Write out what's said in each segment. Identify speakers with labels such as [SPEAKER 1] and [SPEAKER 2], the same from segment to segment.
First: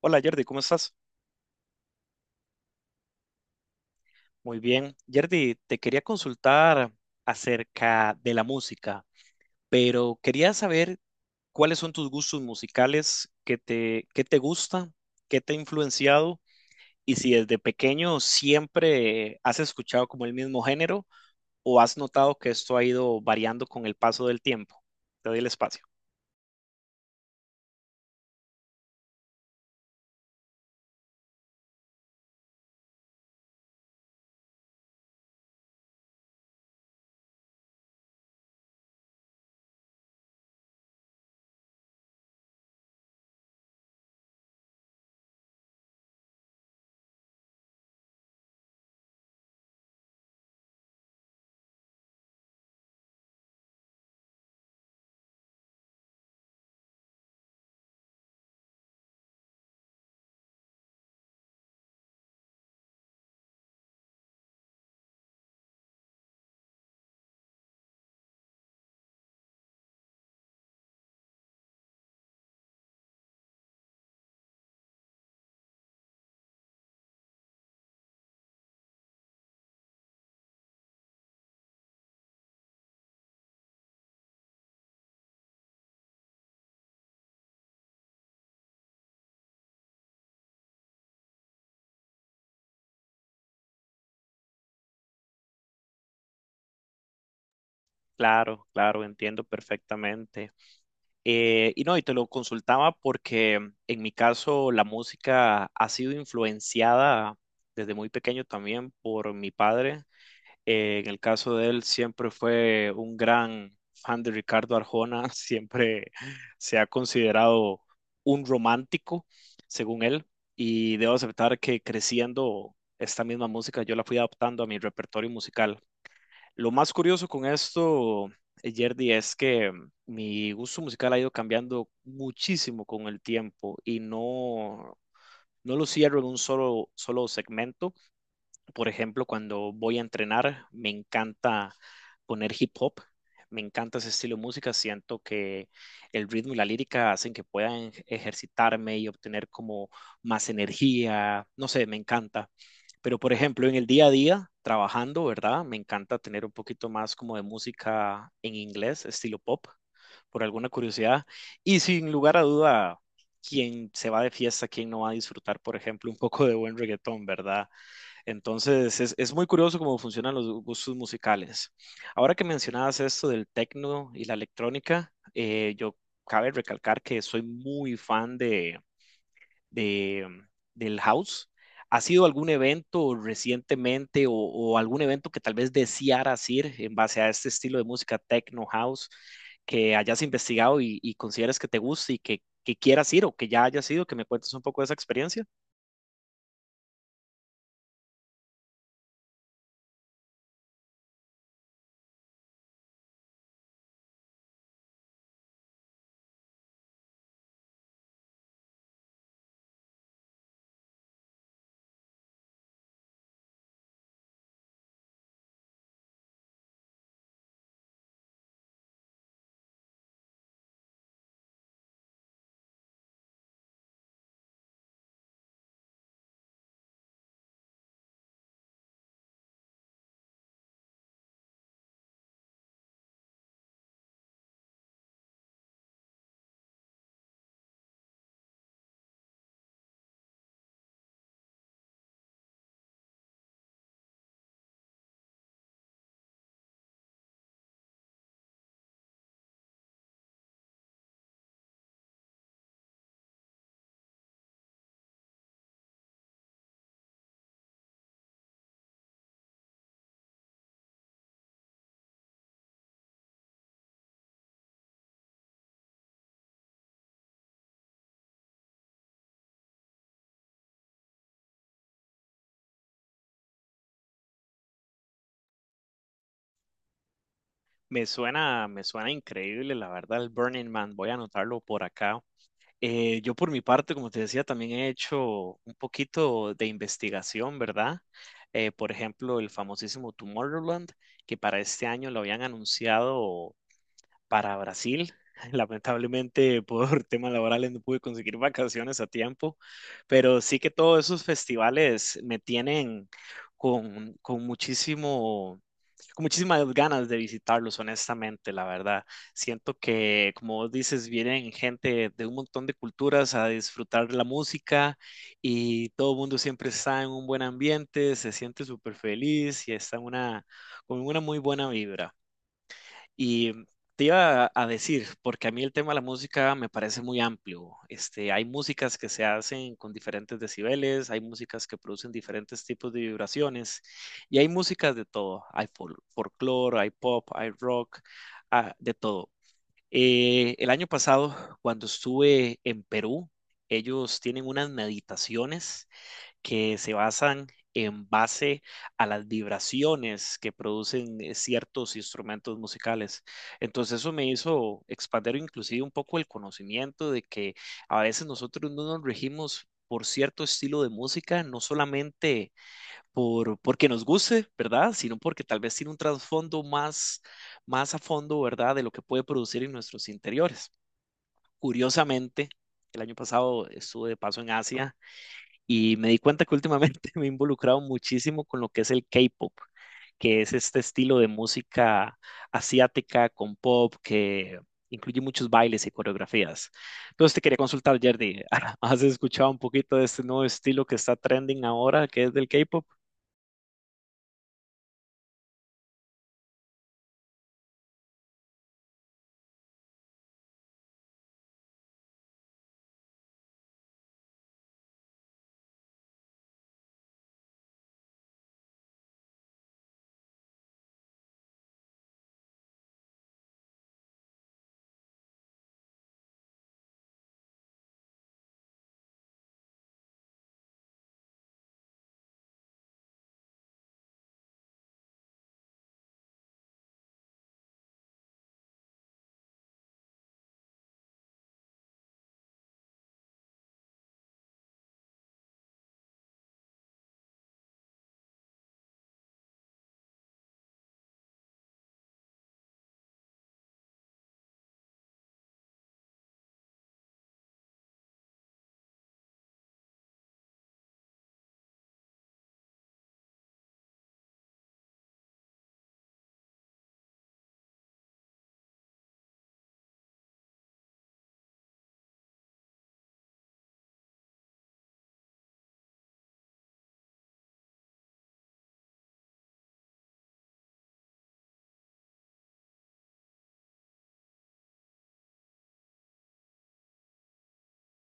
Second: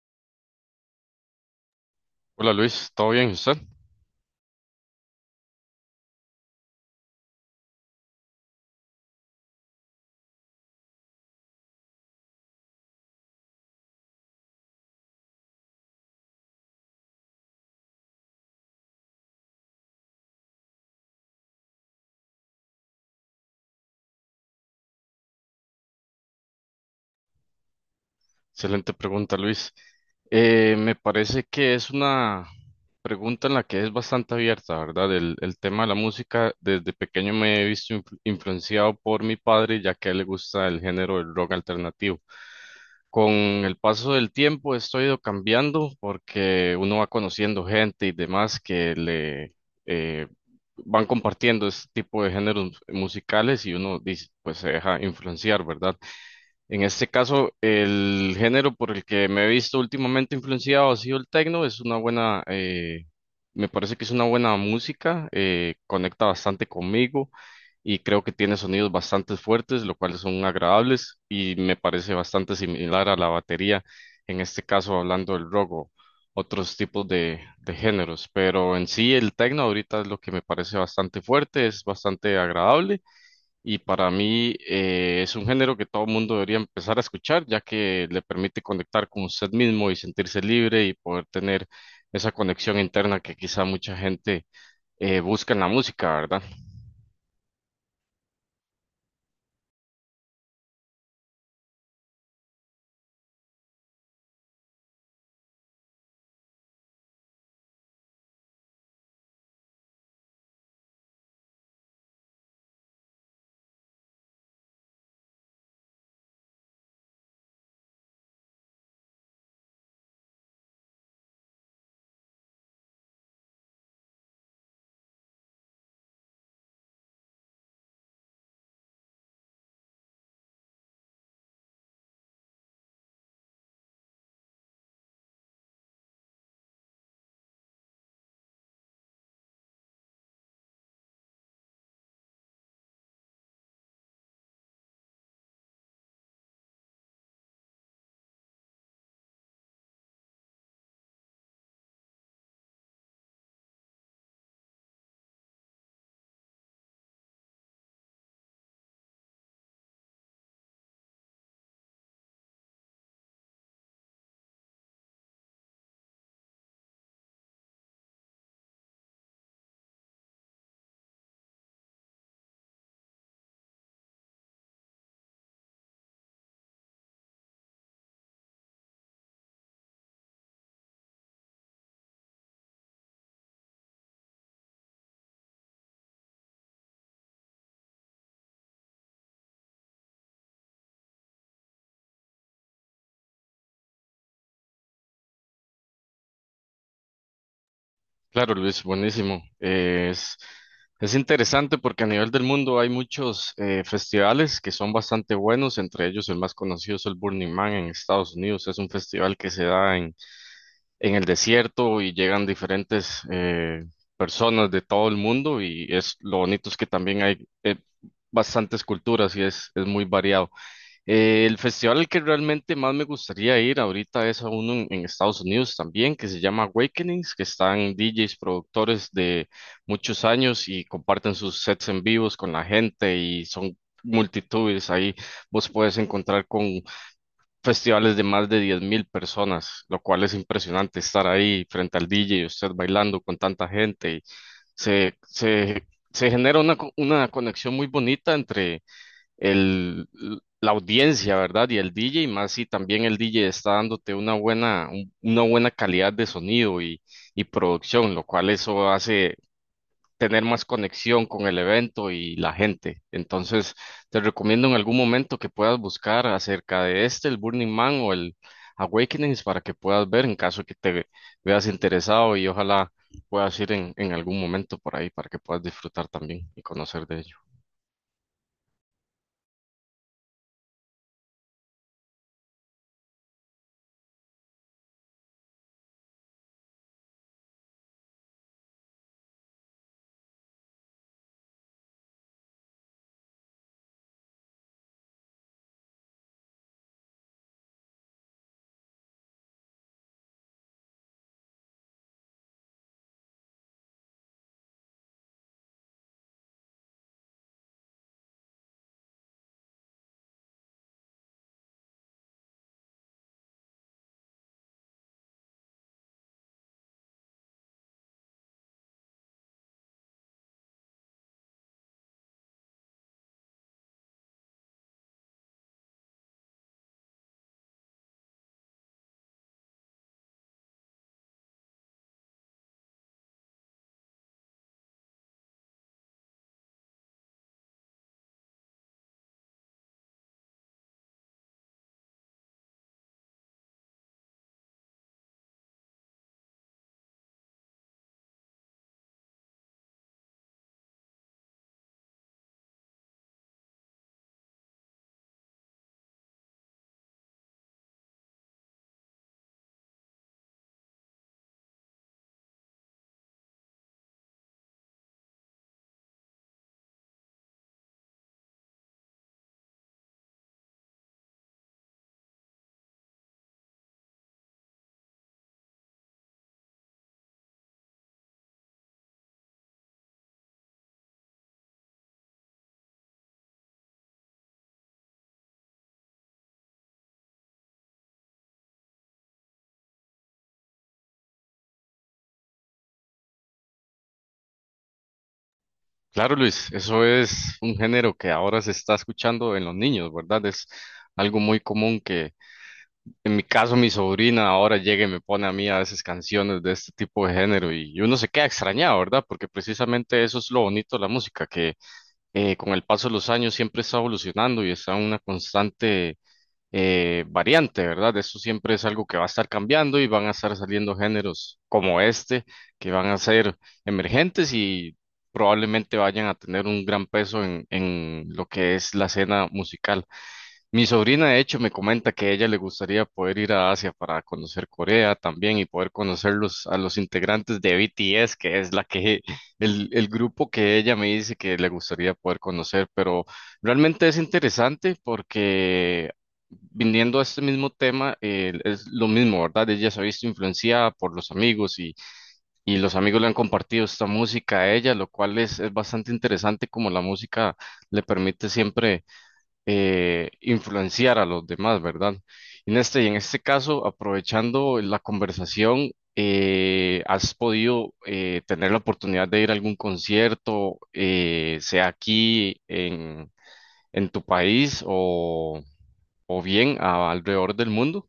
[SPEAKER 1] Hola Jordi, ¿cómo estás?
[SPEAKER 2] Hola Luis, ¿todo bien? ¿Y usted?
[SPEAKER 1] Muy bien. Jordi, te quería consultar acerca de la música, pero quería saber cuáles son tus gustos musicales, qué te gusta, qué te ha influenciado y si desde pequeño siempre has escuchado como el mismo género o has notado que esto ha ido variando con el paso del tiempo. Te doy el espacio.
[SPEAKER 2] Excelente pregunta, Luis. Me parece que es una pregunta en la que es bastante abierta, ¿verdad? El tema de la música, desde pequeño me he visto influenciado por mi padre, ya que a él le gusta el género del rock alternativo. Con el paso del tiempo esto ha ido cambiando porque uno va conociendo gente y demás que le eh, van compartiendo este tipo de géneros musicales y uno dice, pues se deja influenciar, ¿verdad? En este caso, el género por el que me he visto últimamente influenciado ha sido el techno. Es una buena, me parece que es una buena música, conecta bastante conmigo y creo que tiene sonidos bastante fuertes, lo cual son agradables y me parece bastante similar a la batería, en este caso hablando del rock o otros tipos de géneros. Pero en sí el techno ahorita es lo que me parece bastante fuerte, es bastante agradable. Y para mí es un género que todo mundo debería empezar a escuchar, ya que le permite conectar con usted mismo y sentirse libre y poder tener esa conexión interna que quizá mucha gente busca en la música, ¿verdad?
[SPEAKER 1] Claro, claro, entiendo perfectamente. Y no, y te lo consultaba porque en mi caso la música ha sido influenciada desde muy pequeño también por mi padre. En el caso de él siempre fue un gran fan de Ricardo Arjona, siempre se ha considerado un romántico, según él, y debo aceptar que creciendo esta misma música yo la fui adaptando a mi repertorio musical. Lo más curioso con esto, Yerdy, es que mi gusto musical ha ido cambiando muchísimo con el tiempo y no lo cierro en un solo segmento. Por ejemplo, cuando voy a entrenar, me encanta poner hip hop, me encanta ese estilo de música, siento que el ritmo y la lírica hacen que puedan ejercitarme y obtener como más energía, no sé, me encanta. Pero, por ejemplo, en el día a día, trabajando, ¿verdad? Me encanta tener un poquito más como de música en inglés, estilo pop, por alguna curiosidad. Y sin lugar a duda, quien se va de fiesta, quien no va a disfrutar, por ejemplo, un poco de buen reggaetón, ¿verdad? Entonces, es muy curioso cómo funcionan los gustos musicales. Ahora que mencionabas esto del techno y la electrónica, yo cabe recalcar que soy muy fan de- mm, del house. ¿Ha sido algún evento recientemente o algún evento que tal vez desearas ir en base a este estilo de música techno house que hayas investigado y consideras que te guste y que quieras ir o que ya hayas ido? Que me cuentes un poco de esa experiencia.
[SPEAKER 2] Claro, Luis, buenísimo. Es interesante porque a nivel del mundo hay muchos festivales que son bastante buenos, entre ellos el más conocido es el Burning Man en Estados Unidos. Es un festival que se da en el desierto y llegan diferentes personas de todo el mundo y es lo bonito es que también hay bastantes culturas y es muy variado. El festival al que realmente más me gustaría ir ahorita es a uno en Estados Unidos también, que se llama Awakenings, que están DJs, productores de muchos años y comparten sus sets en vivos con la gente y son multitudes ahí vos puedes encontrar con festivales de más de 10.000 personas, lo cual es impresionante estar ahí frente al DJ y usted bailando con tanta gente. Se, se, Se genera una, una conexión muy bonita entre el, la audiencia, ¿verdad? Y el DJ, más si también el DJ está dándote una buena, una buena calidad de sonido y producción, lo cual eso hace tener más conexión con el evento y la gente. Entonces, te recomiendo en algún momento que puedas buscar acerca de este, el Burning Man o el Awakenings, para que puedas ver en caso que te veas interesado y ojalá puedas ir en algún momento por ahí para que puedas disfrutar también y conocer de ello.
[SPEAKER 1] Me suena increíble, la verdad, el Burning Man. Voy a anotarlo por acá. Yo por mi parte, como te decía, también he hecho un poquito de investigación, ¿verdad? Por ejemplo, el famosísimo Tomorrowland, que para este año lo habían anunciado para Brasil. Lamentablemente, por temas laborales no pude conseguir vacaciones a tiempo, pero sí que todos esos festivales me tienen con muchísimo con muchísimas ganas de visitarlos, honestamente, la verdad. Siento que, como vos dices, vienen gente de un montón de culturas a disfrutar la música y todo el mundo siempre está en un buen ambiente, se siente súper feliz y está en con una muy buena vibra. Y te iba a decir, porque a mí el tema de la música me parece muy amplio. Este, hay músicas que se hacen con diferentes decibeles, hay músicas que producen diferentes tipos de vibraciones y hay músicas de todo. Hay folclore, hay pop, hay rock, ah, de todo. El año pasado, cuando estuve en Perú, ellos tienen unas meditaciones que se basan en base a las vibraciones que producen ciertos instrumentos musicales. Entonces eso me hizo expandir inclusive un poco el conocimiento de que a veces nosotros no nos regimos por cierto estilo de música, no solamente porque nos guste, ¿verdad? Sino porque tal vez tiene un trasfondo más a fondo, ¿verdad? De lo que puede producir en nuestros interiores. Curiosamente, el año pasado estuve de paso en Asia y me di cuenta que últimamente me he involucrado muchísimo con lo que es el K-pop, que es este estilo de música asiática con pop que incluye muchos bailes y coreografías. Entonces te quería consultar, Jerdy, ¿has escuchado un poquito de este nuevo estilo que está trending ahora, que es del K-pop?
[SPEAKER 2] Claro, Luis, eso es un género que ahora se está escuchando en los niños, ¿verdad? Es algo muy común que. En mi caso, mi sobrina ahora llega y me pone a mí a veces canciones de este tipo de género y uno se queda extrañado, ¿verdad? Porque precisamente eso es lo bonito de la música, que con el paso de los años siempre está evolucionando y está en una constante variante, ¿verdad? Eso siempre es algo que va a estar cambiando y van a estar saliendo géneros como este, que van a ser emergentes y probablemente vayan a tener un gran peso en lo que es la escena musical. Mi sobrina, de hecho, me comenta que a ella le gustaría poder ir a Asia para conocer Corea también y poder conocer a los integrantes de BTS, que es la que, el grupo que ella me dice que le gustaría poder conocer. Pero realmente es interesante porque viniendo a este mismo tema, es lo mismo, ¿verdad? Ella se ha visto influenciada por los amigos y los amigos le han compartido esta música a ella, lo cual es bastante interesante como la música le permite siempre influenciar a los demás, ¿verdad? En este caso, aprovechando la conversación, ¿has podido tener la oportunidad de ir a algún concierto, sea aquí en tu país o bien alrededor del mundo?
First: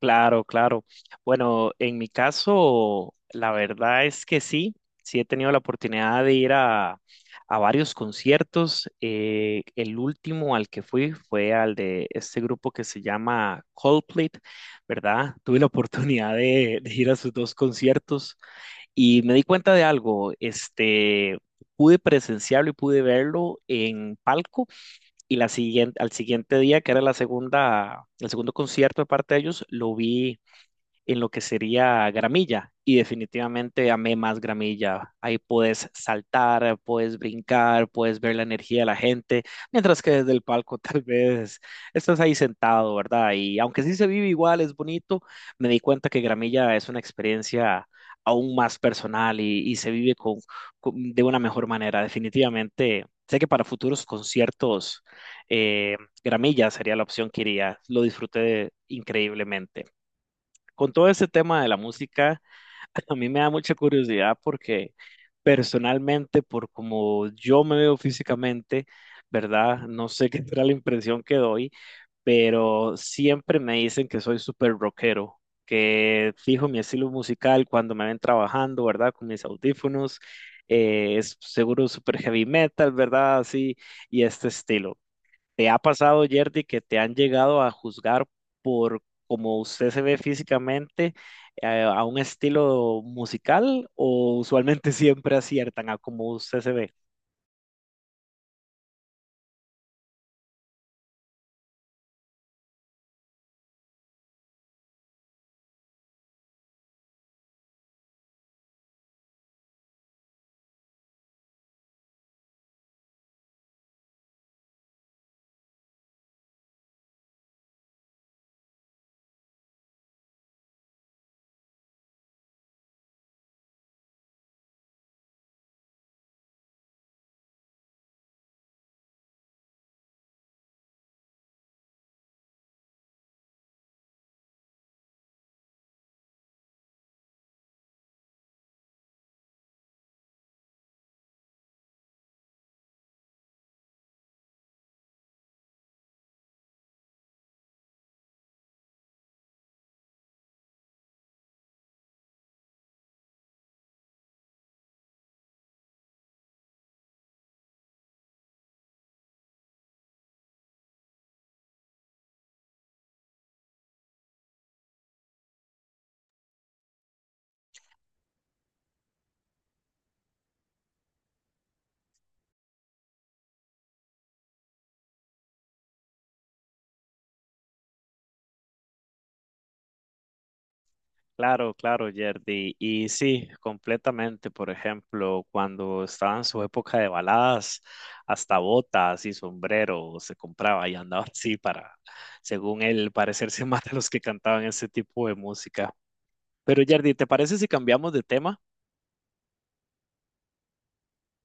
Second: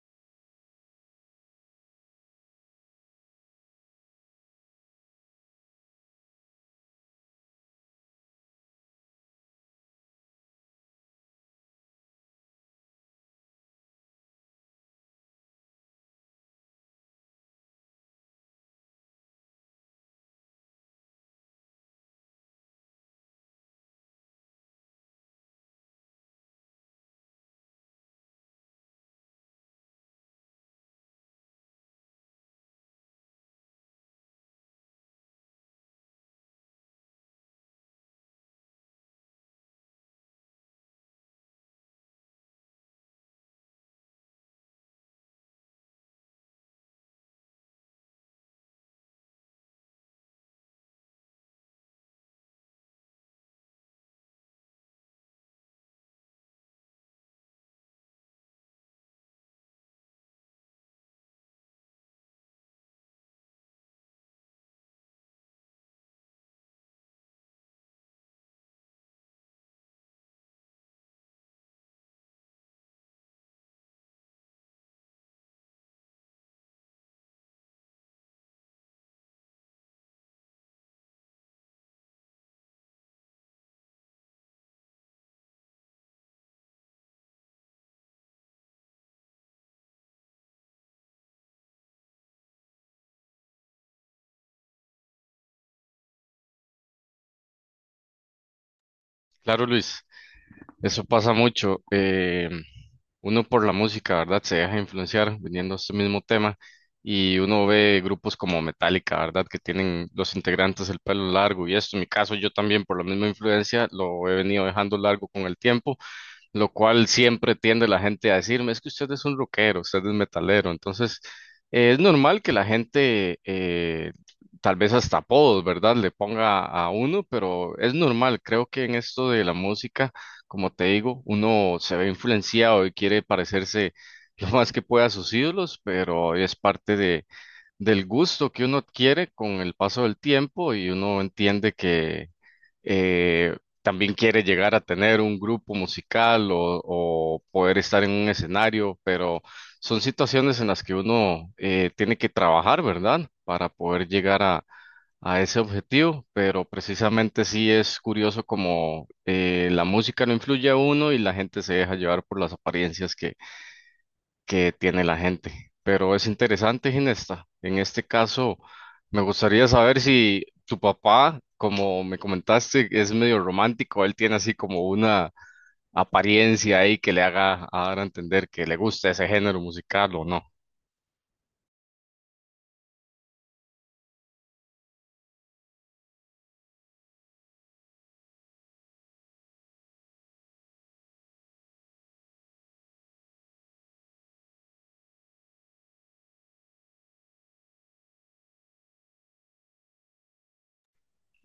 [SPEAKER 1] Claro, claro. Bueno, en mi caso, la verdad es que sí, sí he tenido la oportunidad de ir a varios conciertos. El último al que fui fue al de este grupo que se llama Coldplay, ¿verdad? Tuve la oportunidad de ir a sus dos conciertos y me di cuenta de algo, este, pude presenciarlo y pude verlo en palco. Y la siguiente, al siguiente día, que era el segundo concierto de parte de ellos, lo vi en lo que sería gramilla y definitivamente amé más gramilla. Ahí puedes saltar, puedes brincar, puedes ver la energía de la gente, mientras que desde el palco tal vez estás ahí sentado, ¿verdad? Y aunque sí se vive igual, es bonito, me di cuenta que gramilla es una experiencia aún más personal y se vive de una mejor manera. Definitivamente, sé que para futuros conciertos, eh, gramilla sería la opción que iría. Lo disfruté increíblemente con todo ese tema de la música, a mí me da mucha curiosidad porque personalmente, por como yo me veo físicamente, ¿verdad? No sé qué será la impresión que doy, pero siempre me dicen que soy súper rockero, que fijo mi estilo musical cuando me ven trabajando, ¿verdad? Con mis audífonos, es seguro súper heavy metal, ¿verdad? Así, y este estilo. ¿Te ha pasado, Yerdy, que te han llegado a juzgar por cómo usted se ve físicamente a un estilo musical o usualmente siempre aciertan a cómo usted se ve?
[SPEAKER 2] Claro, Luis, eso pasa mucho. Uno por la música, ¿verdad? Se deja influenciar viniendo a este mismo tema y uno ve grupos como Metallica, ¿verdad? Que tienen los integrantes el pelo largo y esto, en mi caso yo también por la misma influencia lo he venido dejando largo con el tiempo, lo cual siempre tiende la gente a decirme, es que usted es un rockero, usted es metalero, entonces es normal que la gente, tal vez hasta apodos, ¿verdad?, le ponga a uno, pero es normal, creo que en esto de la música, como te digo, uno se ve influenciado y quiere parecerse lo más que pueda a sus ídolos, pero es parte de del gusto que uno adquiere con el paso del tiempo y uno entiende que, eh, también quiere llegar a tener un grupo musical o poder estar en un escenario, pero son situaciones en las que uno tiene que trabajar, ¿verdad? Para poder llegar a ese objetivo, pero precisamente sí es curioso como la música no influye a uno y la gente se deja llevar por las apariencias que tiene la gente. Pero es interesante, Ginesta. En este caso, me gustaría saber si tu papá, como me comentaste, es medio romántico, él tiene así como una apariencia ahí que le haga a dar a entender que le gusta ese género musical o no.
[SPEAKER 1] Claro, claro, Yerdy. Y sí, completamente. Por ejemplo, cuando estaba en su época de baladas, hasta botas y sombrero se compraba y andaba así para, según él, parecerse más a los que cantaban ese tipo de música. Pero, Yerdy, ¿te parece si cambiamos de tema?